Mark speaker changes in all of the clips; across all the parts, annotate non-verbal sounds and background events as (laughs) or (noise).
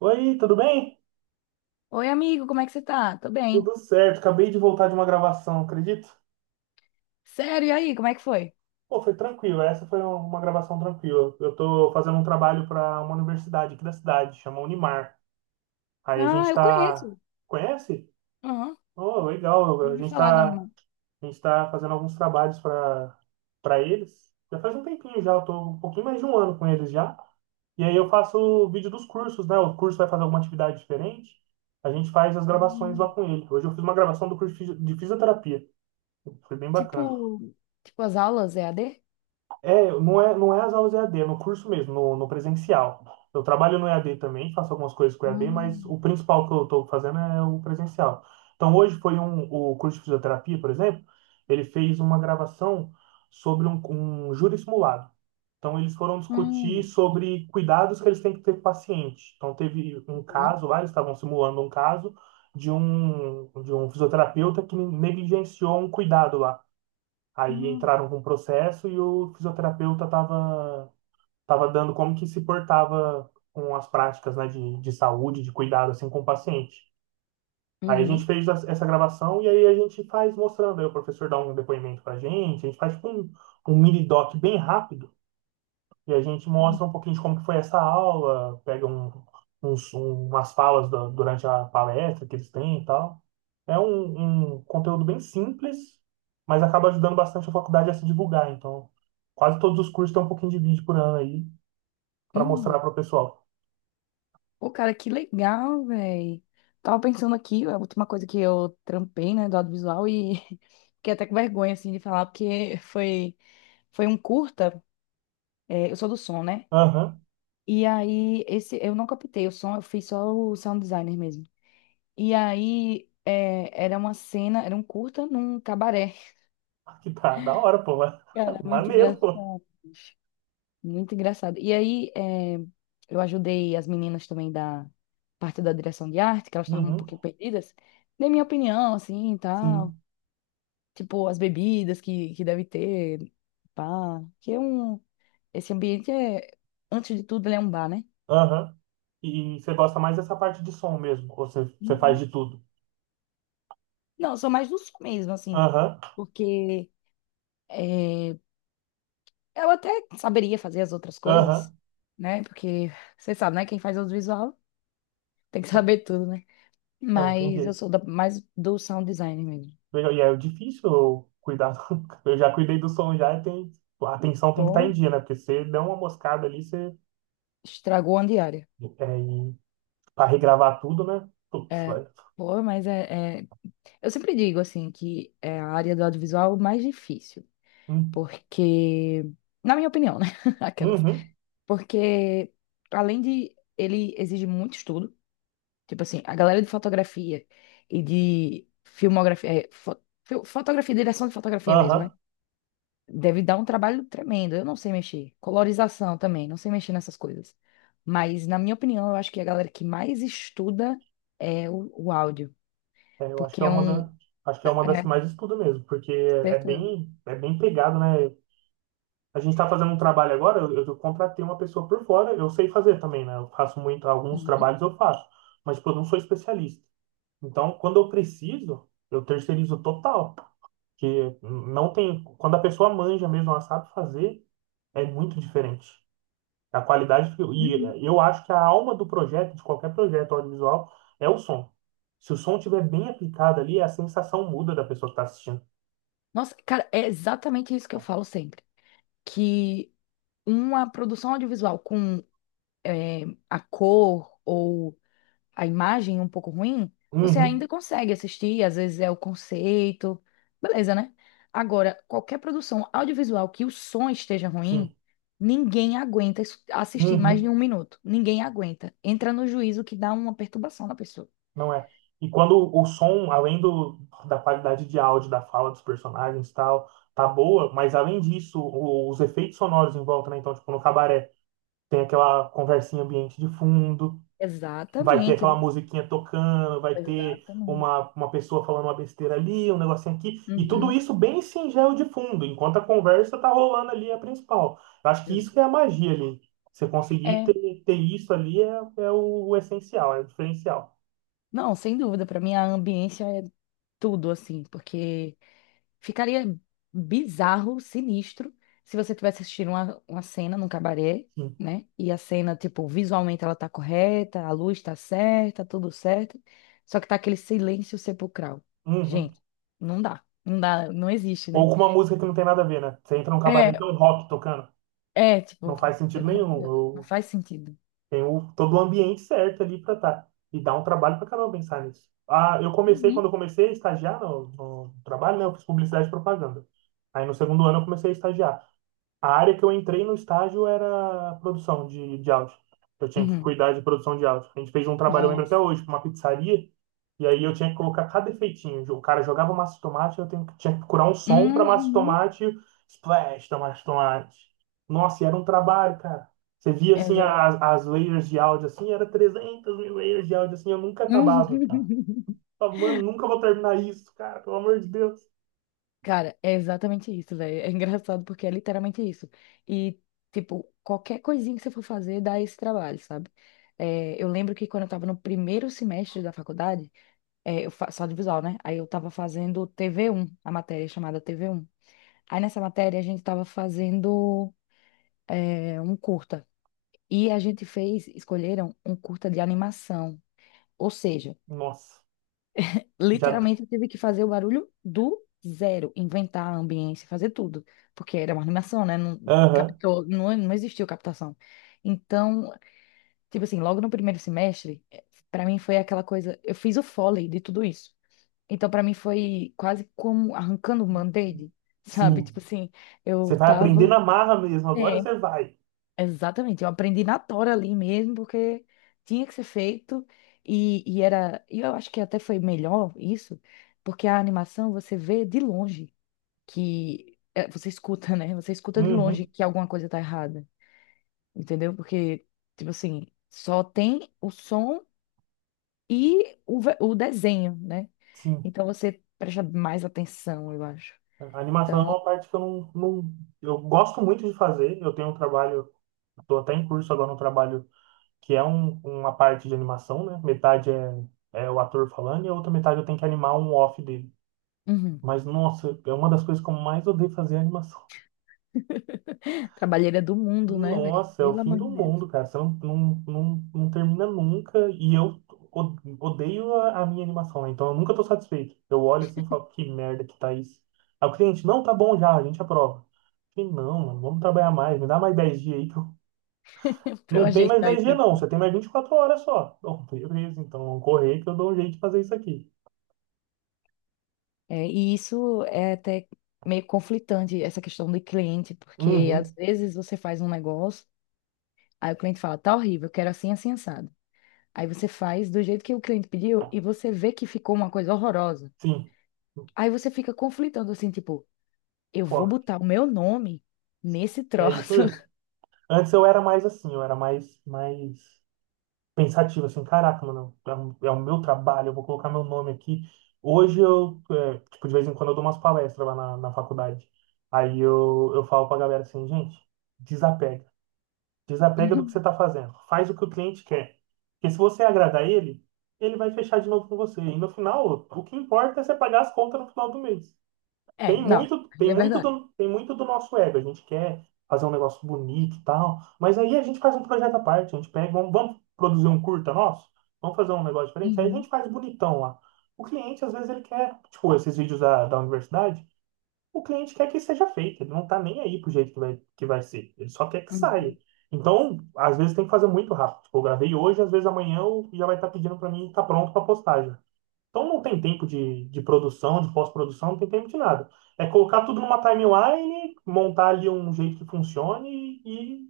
Speaker 1: Oi, tudo bem?
Speaker 2: Oi, amigo, como é que você tá? Tô bem.
Speaker 1: Tudo certo. Acabei de voltar de uma gravação, acredito?
Speaker 2: Sério, e aí, como é que foi?
Speaker 1: Pô, foi tranquilo. Essa foi uma gravação tranquila. Eu tô fazendo um trabalho para uma universidade aqui da cidade, chama Unimar. Aí a
Speaker 2: Ah,
Speaker 1: gente
Speaker 2: eu
Speaker 1: tá.
Speaker 2: conheço.
Speaker 1: Conhece?
Speaker 2: Aham,
Speaker 1: Oh, legal.
Speaker 2: já ouvi falar, dona. Mãe.
Speaker 1: A gente tá fazendo alguns trabalhos para eles. Já faz um tempinho já, eu tô um pouquinho mais de um ano com eles já. E aí eu faço o vídeo dos cursos, né? O curso vai fazer alguma atividade diferente. A gente faz as gravações lá
Speaker 2: Hum.
Speaker 1: com ele. Hoje eu fiz uma gravação do curso de fisioterapia. Foi bem bacana.
Speaker 2: Tipo, tipo as aulas EAD?
Speaker 1: É, não é, não é as aulas EAD, é no curso mesmo, no presencial. Eu trabalho no EAD também, faço algumas coisas com EAD, mas
Speaker 2: Hum,
Speaker 1: o principal que eu estou fazendo é o presencial. Então, hoje foi um, o curso de fisioterapia, por exemplo, ele fez uma gravação sobre um, um júri simulado. Então, eles foram discutir
Speaker 2: hum,
Speaker 1: sobre cuidados que eles têm que ter com o paciente. Então, teve um
Speaker 2: hum,
Speaker 1: caso lá, eles estavam simulando um caso de um fisioterapeuta que negligenciou um cuidado lá. Aí
Speaker 2: hum,
Speaker 1: entraram com um processo e o fisioterapeuta estava tava dando como que se portava com as práticas, né, de saúde, de cuidado, assim, com o paciente. Aí a gente
Speaker 2: uhum,
Speaker 1: fez essa gravação e aí a gente faz mostrando, aí o professor dá um depoimento pra gente, a gente faz tipo um, um mini doc bem rápido e a gente mostra um pouquinho de como que foi essa aula, pega um, umas falas durante a palestra que eles têm e tal. É um, um conteúdo bem simples, mas acaba ajudando bastante a faculdade a se divulgar. Então, quase todos os cursos têm um pouquinho de vídeo por ano aí para mostrar
Speaker 2: hum.
Speaker 1: para o pessoal.
Speaker 2: Pô, cara, que legal, velho. Tava pensando aqui, a última coisa que eu trampei, né, do audiovisual e (laughs) fiquei até com vergonha, assim, de falar, porque foi, foi um curta, é, eu sou do som, né?
Speaker 1: Aham,
Speaker 2: E aí, esse, eu não captei o som, eu fiz só o sound designer mesmo. E aí, é, era uma cena, era um curta num cabaré.
Speaker 1: (laughs) que tá, da hora, pô.
Speaker 2: (laughs) Cara,
Speaker 1: (laughs)
Speaker 2: muito
Speaker 1: Maneiro, pô.
Speaker 2: engraçado. Muito engraçado. E aí, é, eu ajudei as meninas também da parte da direção de arte, que elas estavam um
Speaker 1: Uhum,
Speaker 2: pouquinho perdidas. Dei minha opinião, assim, e tal.
Speaker 1: sim,
Speaker 2: Tipo, as bebidas que deve ter, pá. Que é um... Esse ambiente é, antes de tudo, ele é um bar, né?
Speaker 1: aham. E você gosta mais dessa parte de som mesmo, ou você, você faz
Speaker 2: Uhum.
Speaker 1: de tudo?
Speaker 2: Não, eu sou mais do sul mesmo, assim,
Speaker 1: Aham,
Speaker 2: porque é, eu até saberia fazer as outras coisas,
Speaker 1: aham.
Speaker 2: né? Porque você sabe, né? Quem faz audiovisual tem que (laughs) saber tudo, né?
Speaker 1: É, não tem
Speaker 2: Mas eu
Speaker 1: jeito.
Speaker 2: sou da- mais do sound design mesmo.
Speaker 1: E é difícil eu cuidar do. (laughs) Eu já cuidei do som já e tem... a atenção tem que estar
Speaker 2: Pô,
Speaker 1: em dia, né? Porque você dá uma moscada ali, você.
Speaker 2: estragou a diária.
Speaker 1: É, e para regravar tudo, né? Putz,
Speaker 2: É,
Speaker 1: vai.
Speaker 2: pô, mas é, é- eu sempre digo, assim, que é a área do audiovisual mais difícil,
Speaker 1: Hum.
Speaker 2: porque... Na minha opinião, né? (laughs) Aquelas.
Speaker 1: Uhum.
Speaker 2: Porque, além de... Ele exige muito estudo. Tipo assim, a galera de fotografia e de filmografia, é, fo- fil- fotografia, direção de fotografia mesmo, né?
Speaker 1: Aham.
Speaker 2: Deve dar um trabalho tremendo. Eu não sei mexer. Colorização também, não sei mexer nessas coisas. Mas, na minha opinião, eu acho que a galera que mais estuda é o áudio.
Speaker 1: É, eu acho que
Speaker 2: Porque
Speaker 1: é
Speaker 2: é
Speaker 1: uma
Speaker 2: um.
Speaker 1: da... Acho que é uma das
Speaker 2: É,
Speaker 1: que mais estuda mesmo, porque
Speaker 2: certeza.
Speaker 1: é bem pegado, né? A gente está fazendo um trabalho agora, eu contratei uma pessoa por fora, eu sei fazer também, né? Eu faço muito, alguns
Speaker 2: Uhum,
Speaker 1: trabalhos eu faço, mas tipo, eu não sou especialista. Então, quando eu preciso, eu terceirizo total. Que não tem, quando a pessoa manja mesmo, ela sabe fazer, é muito diferente. A qualidade,
Speaker 2: uhum.
Speaker 1: e eu acho que a alma do projeto, de qualquer projeto audiovisual, é o som. Se o som estiver bem aplicado ali, a sensação muda da pessoa que está assistindo.
Speaker 2: Nossa, cara, é exatamente isso que eu falo sempre. Que uma produção audiovisual com é, a cor ou a imagem um pouco ruim, você
Speaker 1: Uhum,
Speaker 2: ainda consegue assistir, às vezes é o conceito, beleza, né? Agora, qualquer produção audiovisual que o som esteja ruim,
Speaker 1: sim,
Speaker 2: ninguém aguenta isso- assistir mais de
Speaker 1: uhum,
Speaker 2: um minuto. Ninguém aguenta. Entra no juízo que dá uma perturbação na pessoa.
Speaker 1: não é. E quando o som, além da qualidade de áudio, da fala dos personagens e tal, tá boa, mas além disso, os efeitos sonoros em volta, né? Então, tipo, no cabaré, tem aquela conversinha ambiente de fundo. Vai ter
Speaker 2: Exatamente.
Speaker 1: aquela musiquinha tocando, vai ter
Speaker 2: Exatamente.
Speaker 1: uma pessoa falando uma besteira ali, um negocinho aqui, e tudo
Speaker 2: Uhum.
Speaker 1: isso bem singelo de fundo, enquanto a conversa tá rolando ali a principal. Eu acho que isso que é a magia ali. Você conseguir
Speaker 2: É,
Speaker 1: ter, ter isso ali é, é o essencial, é o diferencial.
Speaker 2: não, sem dúvida, para mim a ambiência é tudo assim, porque ficaria bizarro, sinistro, se você tivesse assistindo uma cena num cabaré,
Speaker 1: Sim.
Speaker 2: né? E a cena, tipo, visualmente ela tá correta, a luz tá certa, tudo certo, só que tá aquele silêncio sepulcral.
Speaker 1: Uhum.
Speaker 2: Gente, não dá, não dá, não existe,
Speaker 1: Ou
Speaker 2: né?
Speaker 1: com uma música que não tem nada a ver, né? Você entra num cabaré
Speaker 2: É,
Speaker 1: e tem um rock tocando.
Speaker 2: é,
Speaker 1: Não
Speaker 2: tipo,
Speaker 1: faz sentido
Speaker 2: pelo amor de Deus, não
Speaker 1: nenhum.
Speaker 2: faz sentido.
Speaker 1: Tem o, todo o ambiente certo ali para estar. E dá um trabalho para caramba pensar nisso. Ah, eu comecei,
Speaker 2: Uhum.
Speaker 1: quando eu comecei a estagiar no trabalho, né, eu fiz publicidade e propaganda. Aí no segundo ano eu comecei a estagiar. A área que eu entrei no estágio era produção de áudio. Eu tinha que
Speaker 2: Uhum.
Speaker 1: cuidar de produção de áudio. A gente fez um trabalho, eu lembro até
Speaker 2: Nossa.
Speaker 1: hoje, para uma pizzaria, e aí eu tinha que colocar cada efeitinho. O cara jogava massa de tomate, tinha que procurar um som para massa de
Speaker 2: Uhum.
Speaker 1: tomate, splash da massa de tomate. Nossa, e era um trabalho, cara. Você via, assim,
Speaker 2: Exato.
Speaker 1: as layers de áudio, assim, era 300 mil layers de áudio, assim, eu nunca acabava, cara. Eu
Speaker 2: (laughs)
Speaker 1: falava, mano, nunca vou terminar isso, cara, pelo amor de Deus.
Speaker 2: Cara, é exatamente isso, velho. É engraçado porque é literalmente isso. E, tipo, qualquer coisinha que você for fazer dá esse trabalho, sabe? É, eu lembro que quando eu tava no primeiro semestre da faculdade, é, eu faço audiovisual, né? Aí eu tava fazendo tv um a matéria chamada tv um. Aí nessa matéria a gente tava fazendo, é, um curta. E a gente fez, escolheram um curta de animação. Ou seja,
Speaker 1: Nossa, já...
Speaker 2: literalmente, eu tive que fazer o barulho do zero, inventar a ambiência, fazer tudo, porque era uma animação, né? Não
Speaker 1: Aham,
Speaker 2: captou, não, não existiu captação. Então, tipo assim, logo no primeiro semestre, para mim foi aquela coisa, eu fiz o Foley de tudo isso. Então, para mim foi quase como arrancando um band-aid, (laughs) sabe?
Speaker 1: sim.
Speaker 2: Tipo assim,
Speaker 1: Você
Speaker 2: eu
Speaker 1: vai
Speaker 2: tava,
Speaker 1: aprender na marra mesmo, agora
Speaker 2: é,
Speaker 1: você vai.
Speaker 2: exatamente, eu aprendi na tora ali mesmo, porque tinha que ser feito, e era, e eu acho que até foi melhor isso, porque a animação você vê de longe, que é, você escuta, né? Você escuta de longe
Speaker 1: Uhum,
Speaker 2: que alguma coisa tá errada, entendeu? Porque, tipo assim, só tem o som e o, ve- o desenho, né?
Speaker 1: sim.
Speaker 2: Então você presta mais atenção, eu acho.
Speaker 1: A animação é
Speaker 2: Então,
Speaker 1: uma parte que eu não, não. Eu gosto muito de fazer. Eu tenho um trabalho, estou até em curso agora no trabalho que é uma parte de animação, né? Metade é, é o ator falando e a outra metade eu tenho que animar um off dele.
Speaker 2: uhum.
Speaker 1: Mas, nossa, é uma das coisas que eu mais odeio fazer é animação.
Speaker 2: Trabalheira do mundo, né, velho?
Speaker 1: Nossa, é o
Speaker 2: Pelo
Speaker 1: fim
Speaker 2: amor de
Speaker 1: do
Speaker 2: Deus,
Speaker 1: mundo, cara. Você não, não, não termina nunca. E eu odeio a minha animação, né? Então eu nunca tô satisfeito. Eu olho assim e falo, que merda que tá isso. Aí o cliente, não, tá bom já, a gente aprova. Eu falei, não, mano, vamos trabalhar mais, me dá mais 10 dias aí que eu... (laughs)
Speaker 2: (laughs) pra eu
Speaker 1: Não tem mais
Speaker 2: ajeitar
Speaker 1: 10
Speaker 2: isso
Speaker 1: dias, não,
Speaker 2: aqui.
Speaker 1: você tem mais 24 horas só. Bom, (laughs) beleza, então vamos correr que eu dou um jeito de fazer isso aqui.
Speaker 2: É, e isso é até meio conflitante, essa questão do cliente, porque às
Speaker 1: Uhum,
Speaker 2: vezes você faz um negócio, aí o cliente fala, tá horrível, eu quero assim, assim, assado. Aí você faz do jeito que o cliente pediu e você vê que ficou uma coisa horrorosa.
Speaker 1: sim.
Speaker 2: Aí você fica conflitando assim, tipo, eu vou
Speaker 1: Pô,
Speaker 2: botar o meu nome nesse
Speaker 1: é isso
Speaker 2: troço.
Speaker 1: mesmo. Antes eu era mais assim, eu era mais, mais pensativo, assim, caraca, mano, é, o é o meu trabalho, eu vou colocar meu nome aqui. Hoje eu, é, tipo, de vez em quando eu dou umas palestras lá na faculdade. Aí eu falo pra galera assim, gente, desapega. Desapega do que você tá
Speaker 2: (laughs)
Speaker 1: fazendo. Faz o que o cliente quer. Porque se você agradar ele, ele vai fechar de novo com você. E no final, o que importa é você pagar as contas no final do mês.
Speaker 2: É,
Speaker 1: Tem
Speaker 2: não,
Speaker 1: muito,
Speaker 2: aí é verdade.
Speaker 1: tem muito do nosso ego. A gente quer fazer um negócio bonito e tal, mas aí a gente faz um projeto à parte. A gente pega, vamos produzir um curta nosso, vamos fazer um negócio diferente. Aí a
Speaker 2: Uhum,
Speaker 1: gente faz bonitão lá. O cliente, às vezes, ele quer, tipo, esses vídeos da universidade, o cliente quer que seja feito. Ele não tá nem aí pro jeito que vai ser. Ele só quer que saia.
Speaker 2: uhum.
Speaker 1: Então, às vezes tem que fazer muito rápido. Tipo, eu gravei hoje, às vezes amanhã eu já vai estar pedindo para mim, tá pronto para postagem. Então não tem tempo de produção, de pós-produção, não tem tempo de nada. É colocar tudo numa timeline, montar ali um jeito que funcione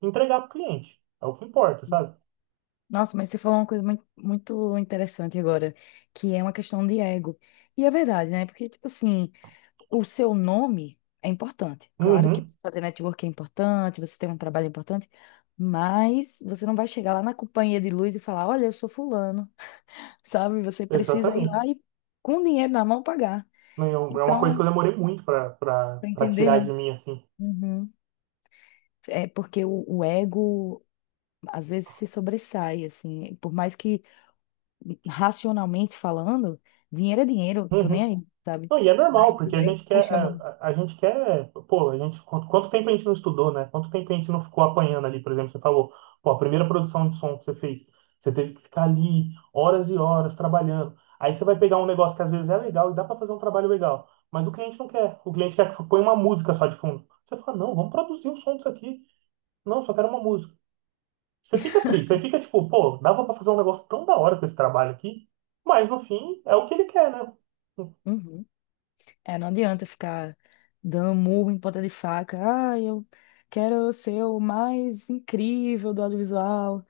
Speaker 1: e entregar para o cliente. É o que importa, sabe?
Speaker 2: Nossa, mas você falou uma coisa muito interessante agora, que é uma questão de ego. E é verdade, né? Porque, tipo assim, o seu nome é importante. Claro que
Speaker 1: Uhum,
Speaker 2: você fazer network é importante, você tem um trabalho é importante, mas você não vai chegar lá na companhia de luz e falar, olha, eu sou fulano, (laughs) sabe? Você precisa ir
Speaker 1: exatamente.
Speaker 2: lá e, com dinheiro na mão, pagar.
Speaker 1: Não, é é uma coisa que
Speaker 2: Então,
Speaker 1: eu demorei muito para
Speaker 2: para entender,
Speaker 1: tirar
Speaker 2: né?
Speaker 1: de mim, assim.
Speaker 2: Uhum. É porque o ego, às vezes, se sobressai, assim, por mais que racionalmente falando, dinheiro é dinheiro, tô
Speaker 1: Uhum.
Speaker 2: nem aí, sabe?
Speaker 1: Não, e é normal,
Speaker 2: Mas
Speaker 1: porque
Speaker 2: o
Speaker 1: a
Speaker 2: ego
Speaker 1: gente quer,
Speaker 2: puxa muito.
Speaker 1: a gente quer, pô, a gente, quanto, quanto tempo a gente não estudou, né? Quanto tempo a gente não ficou apanhando ali, por exemplo, você falou, pô, a primeira produção de som que você fez, você teve que ficar ali horas e horas trabalhando. Aí você vai pegar um negócio que às vezes é legal e dá para fazer um trabalho legal, mas o cliente não quer. O cliente quer que põe uma música só de fundo. Você fala, não, vamos produzir o som disso aqui. Não, só quero uma música. Você fica triste, você fica tipo, pô, dava para fazer um negócio tão da hora com esse trabalho aqui, mas no fim é o que ele quer, né?
Speaker 2: Uhum. É, não adianta ficar dando murro em ponta de faca. Ah, eu quero ser o mais incrível do audiovisual.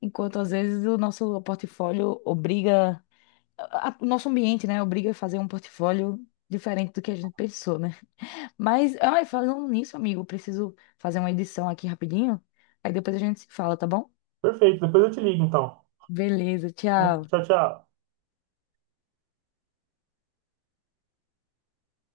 Speaker 2: Enquanto às vezes o nosso portfólio obriga, a- o nosso ambiente, né, obriga a fazer um portfólio diferente do que a gente pensou, né? Mas, ai, falando nisso, amigo, eu preciso fazer uma edição aqui rapidinho. Aí depois a gente se fala, tá bom?
Speaker 1: Perfeito, depois eu te ligo então.
Speaker 2: Beleza,
Speaker 1: Né?
Speaker 2: tchau.
Speaker 1: Tchau, tchau.